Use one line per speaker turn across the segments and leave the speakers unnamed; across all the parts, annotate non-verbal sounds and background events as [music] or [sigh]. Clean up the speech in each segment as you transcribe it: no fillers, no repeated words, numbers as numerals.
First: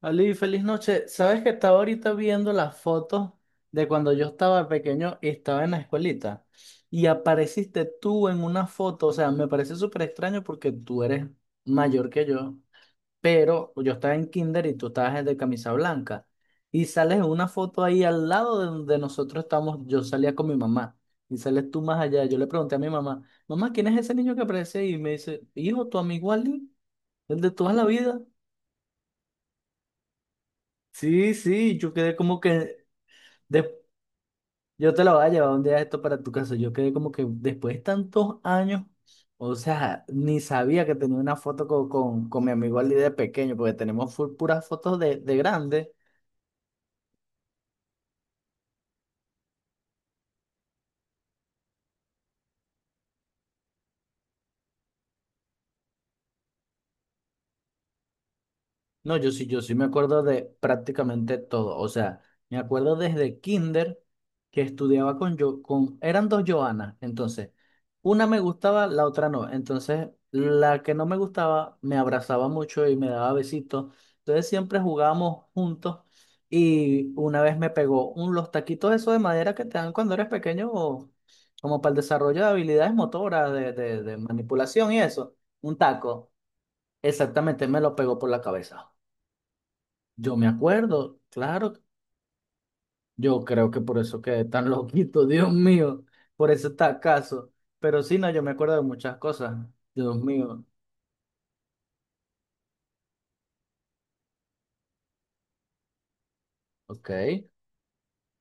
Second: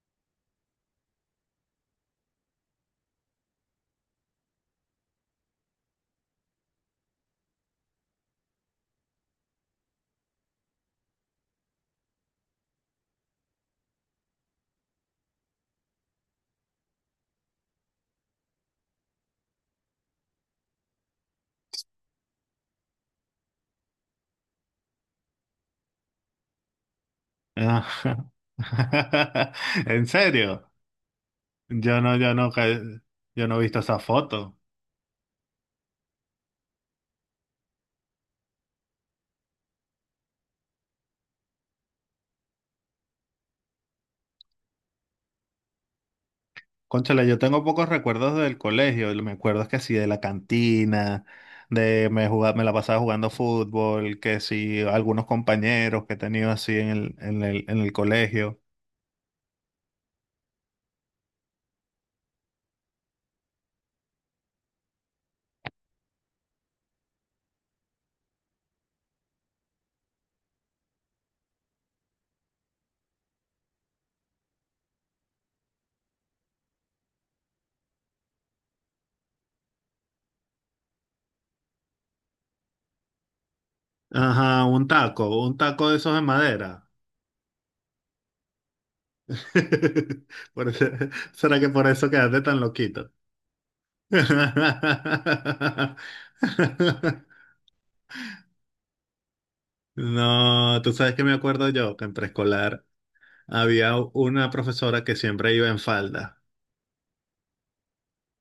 Ali, feliz noche. ¿Sabes que estaba ahorita viendo las fotos de cuando yo estaba pequeño y estaba en la escuelita? Y apareciste tú en una foto, o sea, me parece súper extraño porque tú eres mayor que yo, pero yo estaba en kinder y tú estabas de camisa blanca. Y sales en una foto ahí al lado de donde nosotros estamos, yo salía con mi mamá. Y sales tú más allá. Yo le pregunté a mi mamá, mamá, ¿quién es ese niño que aparece ahí? Y me dice, hijo, tu amigo Ali, el de toda la vida.
Ajá. [laughs] ¿En serio?
Sí, sí, yo
Yo
quedé
no, yo
como
no, ca-
que
yo no he
Des-
visto esa foto.
yo te la voy a llevar un día esto para tu casa. Yo quedé como que después de tantos años, o sea, ni sabía que tenía una foto con mi amigo Ali de pequeño, porque tenemos full puras fotos de grande.
Cónchale, yo tengo pocos recuerdos del colegio. Me acuerdo es que sí, de la cantina, de me jugaba, me la pasaba jugando fútbol, que sí, algunos compañeros que he tenido así en el colegio.
No, yo sí, yo sí me acuerdo de prácticamente todo. O sea, me acuerdo desde kinder que estudiaba con yo, con, eran dos Joanas. Entonces, una me gustaba, la otra no. Entonces, la que no me gustaba me abrazaba mucho y me daba besitos. Entonces, siempre jugábamos juntos. Y una vez me pegó un, los taquitos esos de madera que te dan cuando eres pequeño, o como para el desarrollo de habilidades motoras, de
Ajá,
manipulación y eso.
un
Un
taco de esos de
taco.
madera.
Exactamente, me lo pegó por la cabeza.
[laughs]
Yo me
Por eso-
acuerdo,
¿Será que
claro,
por eso quedaste tan loquito?
yo creo que por eso quedé tan [laughs] loquito, Dios mío, por eso está
[laughs]
acaso. Pero sí, no, yo me acuerdo de muchas cosas, Dios mío.
No, tú sabes que me acuerdo yo que en preescolar había una profesora que siempre iba en falda
Ok.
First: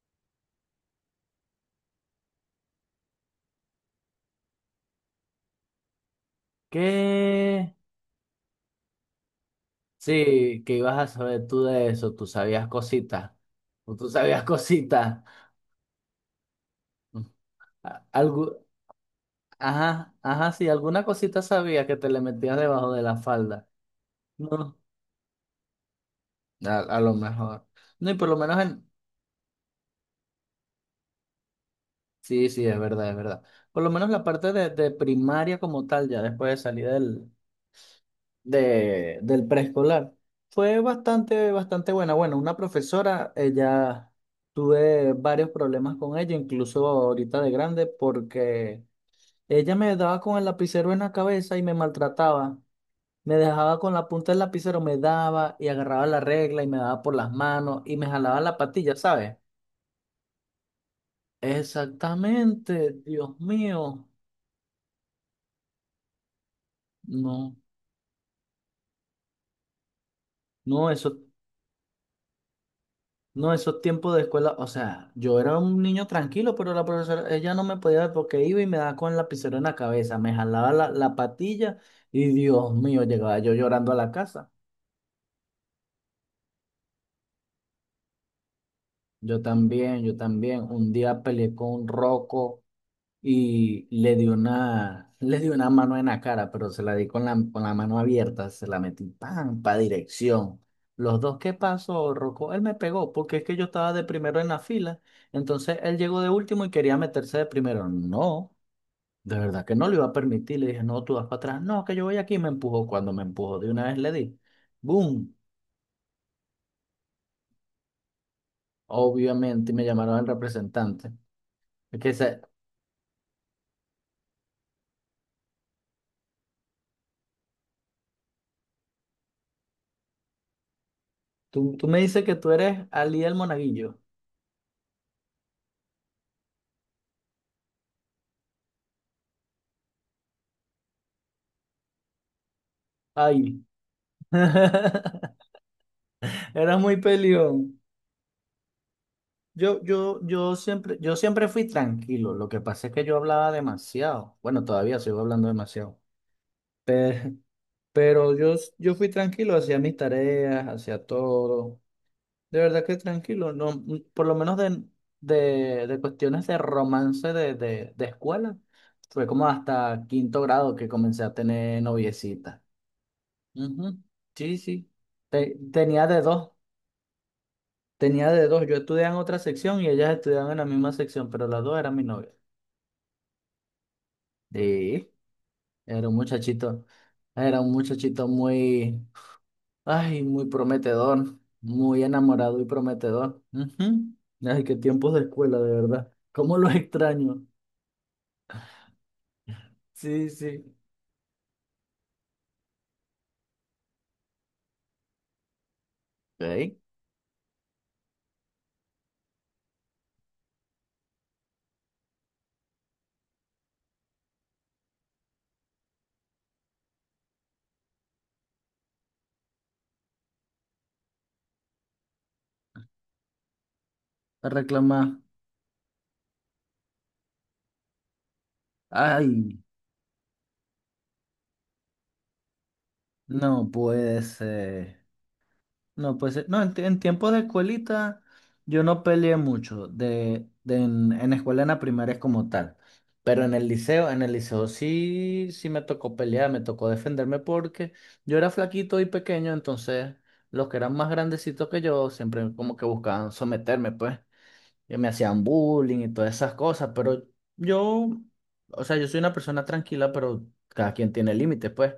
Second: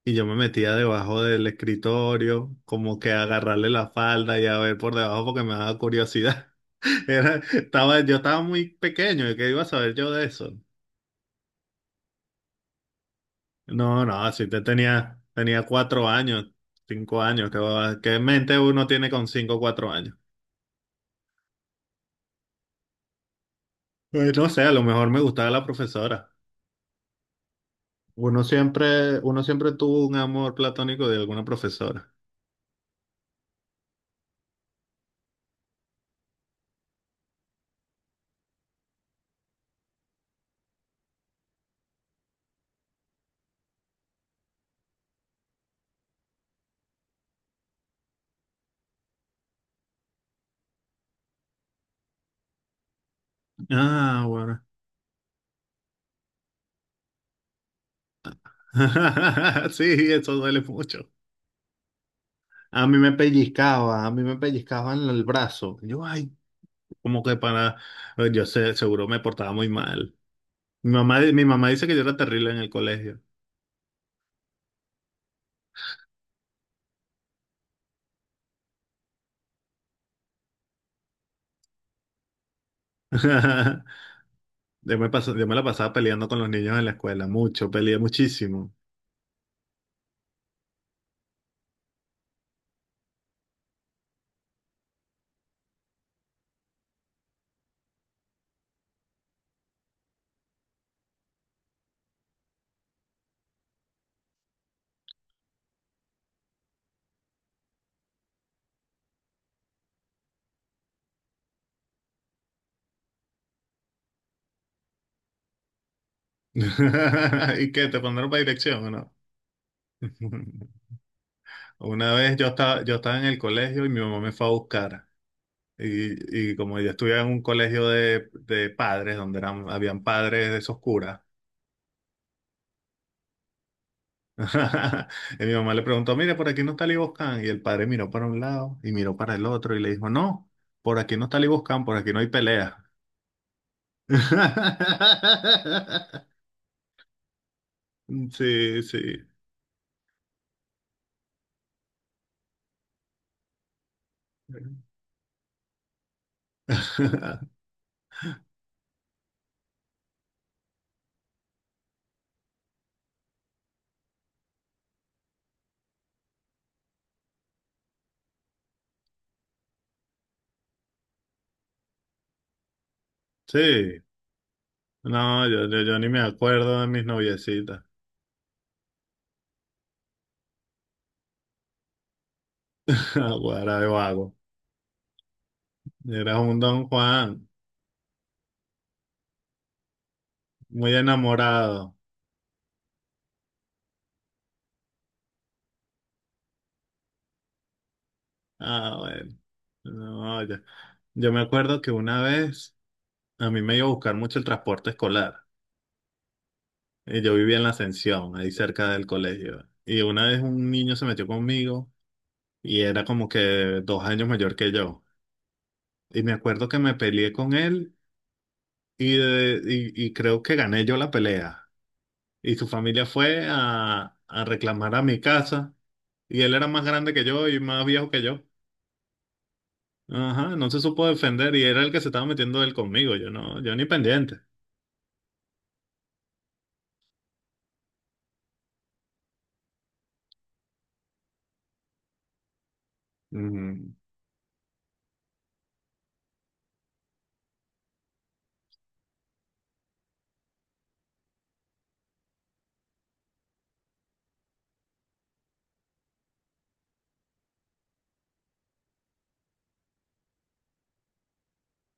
y yo me metía debajo del escritorio como que a agarrarle la falda y a ver por debajo porque me daba curiosidad. [laughs]
¿Qué?
Yo estaba muy pequeño y qué iba a saber yo de eso.
Sí, que ibas a saber tú de eso, tú sabías cositas, o
No,
tú
no,
sabías
así te tenía,
cositas.
tenía 4 años, 5 años, que, qué mente
Algo,
uno tiene con 5 o cuatro
ajá,
años.
ajá, sí, alguna cosita sabía que te le metías debajo de la falda.
Pues, no sé, a
No,
lo mejor me gustaba la profesora.
a lo mejor. No, y por lo menos en,
Uno siempre tuvo un amor platónico de alguna profesora.
sí, sí, es verdad, es verdad. Por lo menos la parte de primaria como tal, ya después de salir del preescolar, fue bastante, bastante buena. Bueno, una profesora, ella tuve varios problemas con ella, incluso ahorita de grande, porque ella me daba con el lapicero en la cabeza y me maltrataba. Me dejaba con la
Ah,
punta del
bueno.
lapicero, me daba y agarraba la regla y me daba por las manos y me jalaba la patilla, ¿sabes?
[laughs] Sí, eso duele mucho. A mí
Exactamente,
me
Dios
pellizcaba,
mío,
a mí me pellizcaban el brazo. Yo, ay, como que
no.
para, yo sé, seguro me portaba muy mal.
No, eso,
Mi mamá dice que yo era terrible en el colegio.
no, esos tiempos de escuela, o sea, yo era un niño tranquilo, pero la profesora, ella no me podía ver porque iba y me daba con el lapicero en la cabeza, me jalaba la patilla y Dios mío, llegaba yo
[laughs]
llorando a la casa.
Yo me la pasaba peleando con los niños en la escuela, mucho, peleé muchísimo.
Yo también, un día peleé con un roco. Y le dio una, [laughs] le dio una mano en la cara, pero se la di con con la mano abierta, se la metí, ¡pam!, pa' dirección. Los dos, ¿qué pasó, Rocco? Él me pegó, porque es que yo estaba de primero en la fila, entonces él llegó de último y quería meterse de primero. No, de verdad que no lo iba a permitir, le dije, no, tú vas para atrás, no, que yo voy aquí, y me empujó, cuando me empujó, de una vez le di, ¡boom!
[laughs] ¿Y qué? ¿Te mandaron para dirección o no?
Obviamente me llamaron al
[laughs]
representante. Es
Una
que
vez
se-
yo estaba en el colegio y mi mamá me fue a buscar. Y como yo estudiaba en un colegio de padres, donde eran, habían padres de esos curas,
tú me dices que tú eres Ali el Monaguillo.
[laughs] y mi mamá le preguntó, mire, por aquí no está Liboscan. Y el padre miró para un lado y miró para el otro y le dijo, no, por aquí no está Liboscan, por aquí no hay pelea.
Ay. [laughs]
[laughs]
Eras muy peleón.
Sí, sí.
Yo siempre fui tranquilo. Lo que pasa es que yo hablaba demasiado. Bueno, todavía sigo hablando demasiado. Pero,
[laughs]
pero yo fui tranquilo, hacía mis tareas, hacía todo. De verdad que tranquilo. No, por lo menos de cuestiones de romance de escuela. Fue como hasta quinto grado que comencé a tener noviecita. Ujú.
Sí.
Sí, sí.
No, yo
Tenía
ni me
de dos.
acuerdo de mis noviecitas.
Tenía de dos, yo estudiaba en otra sección y ellas estudiaban en la misma sección, pero las dos eran mi novia.
[laughs] Guara de vago.
Sí, era un
Eras un
muchachito,
Don Juan,
era un muchachito muy, ay, muy
muy
prometedor,
enamorado.
muy enamorado y prometedor. Ujú. Ay, qué tiempos de escuela, de verdad. ¿Cómo los [laughs] extraño?
Ah, bueno.
Sí,
No,
sí.
ya. Yo me acuerdo que una vez a mí me iba a buscar mucho el transporte escolar.
Ok.
Y yo vivía en la Ascensión, ahí cerca del colegio. Y una vez un niño se metió conmigo y era como que 2 años mayor que yo. Y me acuerdo que me peleé con él y, de- y creo que gané yo la pelea. Y su familia fue a
A
reclamar a
reclamar.
mi casa. Y él era más grande que yo y más viejo que yo.
Ay,
Ajá, no se supo defender y era el que se estaba metiendo él conmigo. Yo no,
no
yo ni
puede
pendiente.
ser. No, pues no, en tiempo de escuelita yo no peleé mucho en escuela en la primaria como tal. Pero
Ujú.
en el liceo sí, sí me tocó pelear, me tocó defenderme porque yo era flaquito y pequeño, entonces los que eran más grandecitos que yo siempre como que buscaban someterme, pues, y me hacían bullying y todas esas cosas, pero yo, o sea, yo soy una persona tranquila, pero cada quien tiene límites, pues.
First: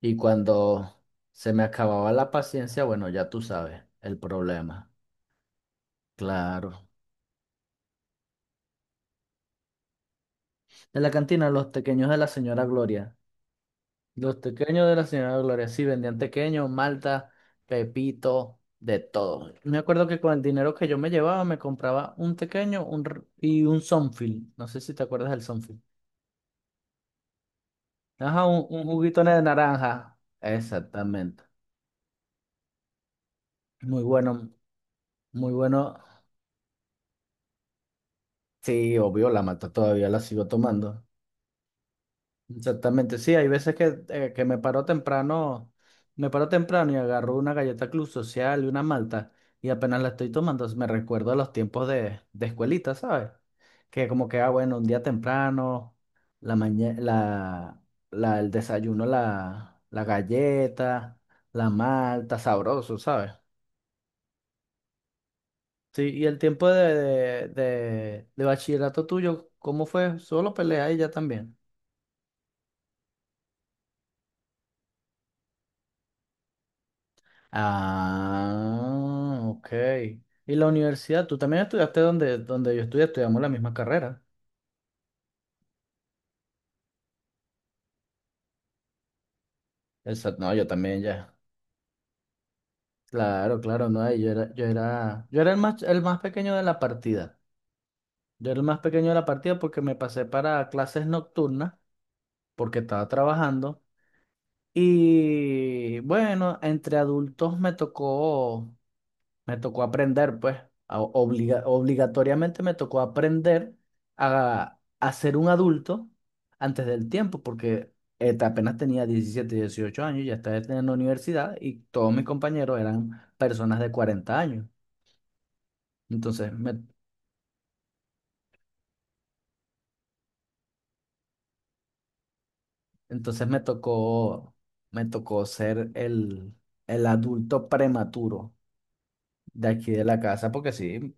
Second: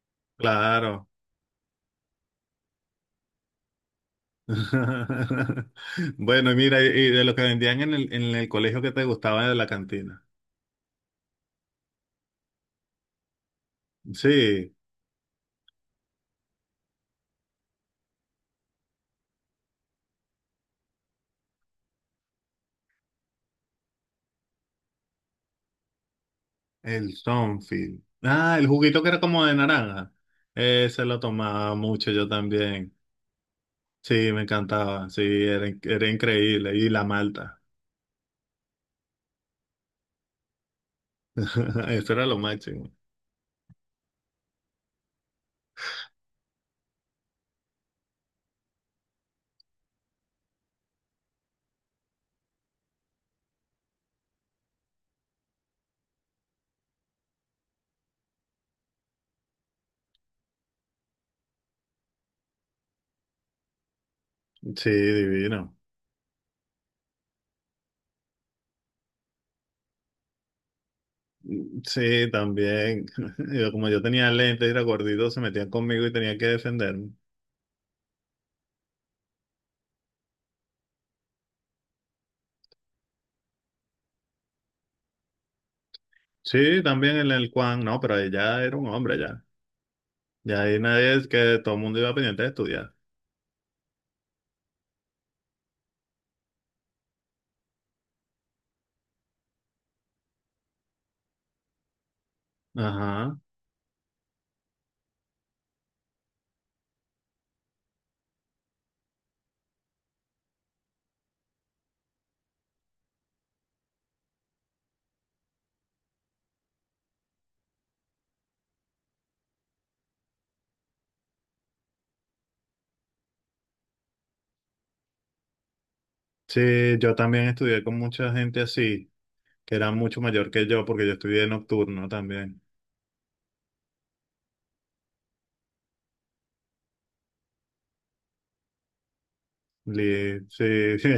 Y cuando
Claro.
se me acababa la paciencia, bueno, ya tú sabes el problema.
[laughs] Bueno, mira,
Claro.
y de lo que vendían en el colegio que te gustaba de la cantina.
En la cantina, los tequeños de la señora Gloria. Los
Sí,
tequeños de la señora Gloria, sí, vendían tequeños, malta, pepito, de todo. Me acuerdo que con el dinero que yo me llevaba, me compraba un tequeño y un Sonfil. No sé si te acuerdas del Sonfil.
el Sonfil.
Ajá,
Ah, el
un
juguito que era
juguito de
como de naranja.
naranja.
Ese lo
Exactamente.
tomaba mucho yo también.
Muy
Sí, me
bueno,
encantaba. Sí,
muy bueno.
era increíble. Y la malta.
Sí, obvio, la mata todavía la sigo tomando.
[laughs] Eso era lo máximo.
Exactamente, sí, hay veces que me paro temprano y agarro una galleta Club Social y una malta y apenas la estoy tomando me recuerdo los tiempos de escuelita, ¿sabes? Que como que, ah, bueno, un día temprano, la mañana, el desayuno, la galleta, la malta, sabroso, ¿sabes?
Sí, divino.
Sí, y el tiempo de bachillerato tuyo, ¿cómo fue? ¿Solo peleas y ya también?
Sí, también. [laughs] Yo, como yo tenía lentes y era gordito, se metían conmigo y tenía que defenderme.
Ah, ok. ¿Y la universidad? ¿Tú también estudiaste donde, donde yo estudié? Estudiamos la misma carrera.
Sí, también en el Juan. No, pero ella era un hombre.
Exacto. No,
Ya
yo
ahí
también
nadie es
ya.
que todo el mundo iba pendiente de estudiar.
Claro, claro, no. Y yo era el más pequeño de la partida. Yo era el más pequeño de la partida porque me pasé para clases nocturnas, porque estaba
Ajá.
trabajando. Y bueno, entre adultos me tocó. Me tocó aprender, pues, obligatoriamente me tocó aprender a ser un adulto antes del tiempo, porque apenas tenía 17 o 18 años, ya estaba en la universidad y todos mis compañeros eran personas de 40 años. Entonces me,
Sí, yo también estudié con mucha gente así, que era mucho mayor que yo, porque yo estudié nocturno también.
entonces me tocó ser el adulto prematuro de aquí de la casa, porque
Sí, [laughs] sí.
sí.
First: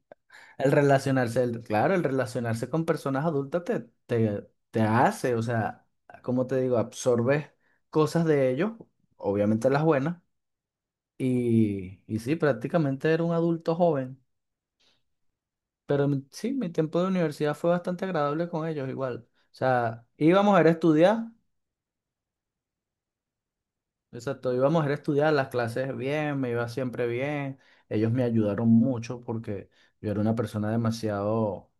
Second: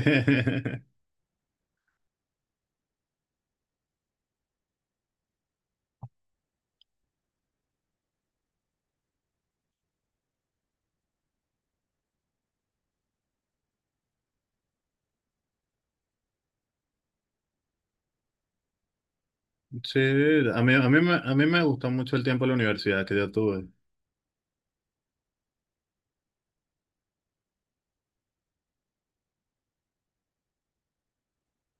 El relacionarse, el- claro, el relacionarse con personas adultas te hace, o sea, como te digo, absorbes cosas de ellos, obviamente las buenas, y sí, prácticamente era un adulto joven, pero sí, mi tiempo de universidad fue bastante agradable con ellos igual. O
Sí,
sea, íbamos a ir a estudiar,
a mí me gustó mucho el tiempo en la universidad que yo tuve.
exacto, íbamos a ir a estudiar las clases bien, me iba siempre bien, ellos me ayudaron mucho porque yo era una persona demasiado,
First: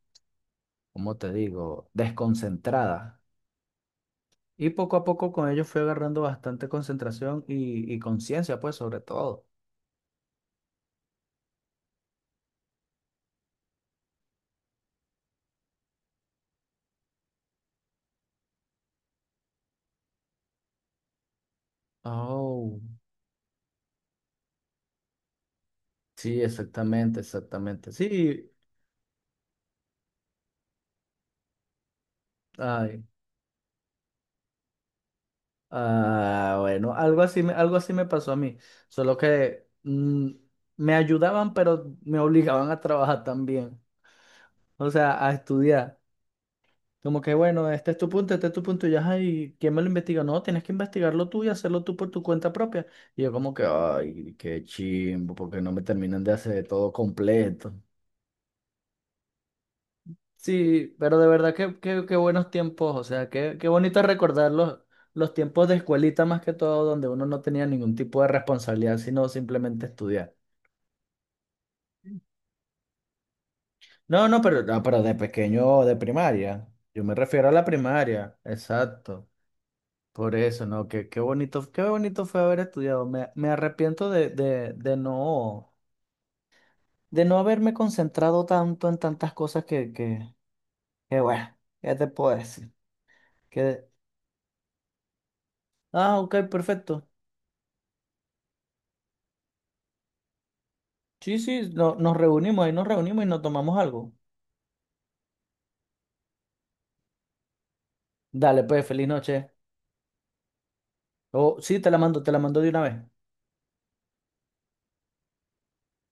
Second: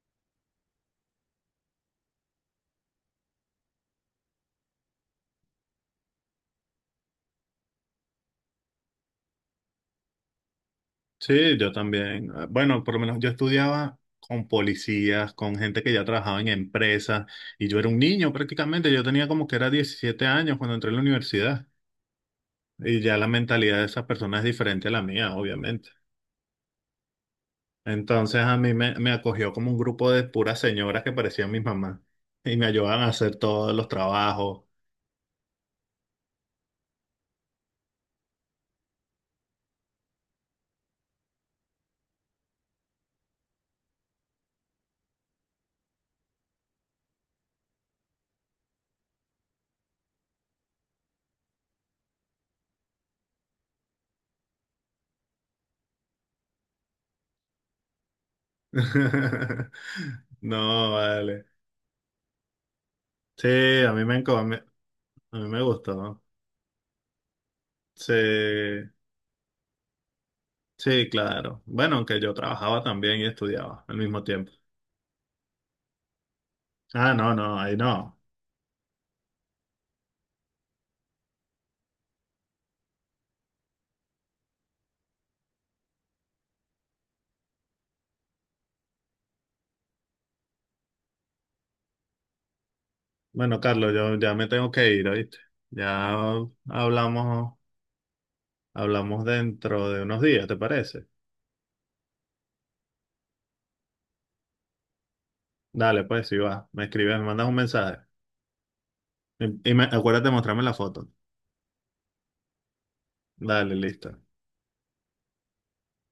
¿cómo te digo?, desconcentrada. Y poco a poco con ello fui agarrando bastante concentración y conciencia, pues, sobre todo.
Sí, yo también. Ah, bueno, por lo menos yo estudiaba con policías, con gente que ya trabajaba en empresas, y yo era un niño prácticamente. Yo tenía como que era 17 años cuando entré a la universidad.
Oh,
Y ya la mentalidad de esas personas es diferente a la mía, obviamente.
sí, exactamente, exactamente.
Entonces
Sí,
a mí me, me acogió como un grupo de puras señoras que parecían mis mamás y me ayudaban
ay,
a hacer todos los trabajos.
ah, bueno, algo así, algo así me pasó a mí, solo que me ayudaban, pero me obligaban a trabajar también, o sea, a estudiar. Como que, bueno, este es tu punto, este es tu punto, y ya, ay, ¿quién me lo investiga? No, tienes que investigarlo tú y hacerlo tú por tu cuenta propia. Y yo como que, ay, qué chimbo, porque no me terminan de hacer todo completo.
[laughs] No,
Sí, pero de
vale.
verdad que qué, qué buenos tiempos, o sea,
Sí,
qué, qué bonito recordar
a
los
mí me
tiempos de
gustó.
escuelita más que todo, donde uno no tenía ningún tipo de
Sí,
responsabilidad, sino simplemente estudiar.
sí, claro. Bueno, aunque yo trabajaba también y estudiaba al mismo
No, no,
tiempo.
pero, no, pero de pequeño, de primaria. Yo me
Ah, no,
refiero a
no,
la
ahí no.
primaria, exacto. Por eso, ¿no? Qué, qué bonito fue haber estudiado. Me arrepiento de no haberme concentrado tanto en tantas cosas que bueno, ¿qué te puedo decir?
Bueno,
Que,
Carlos, yo ya me tengo que ir, ¿oíste?
ah,
Ya
ok, perfecto.
hablamos, hablamos dentro de unos días, ¿te parece?
Sí, sí, nos reunimos, ahí nos reunimos y nos tomamos algo.
Dale, pues, si va, me escribes, me mandas un mensaje.
Dale, pues, feliz noche.
Acuérdate de mostrarme la foto.
O sí, te la mando de una vez.
Dale, listo.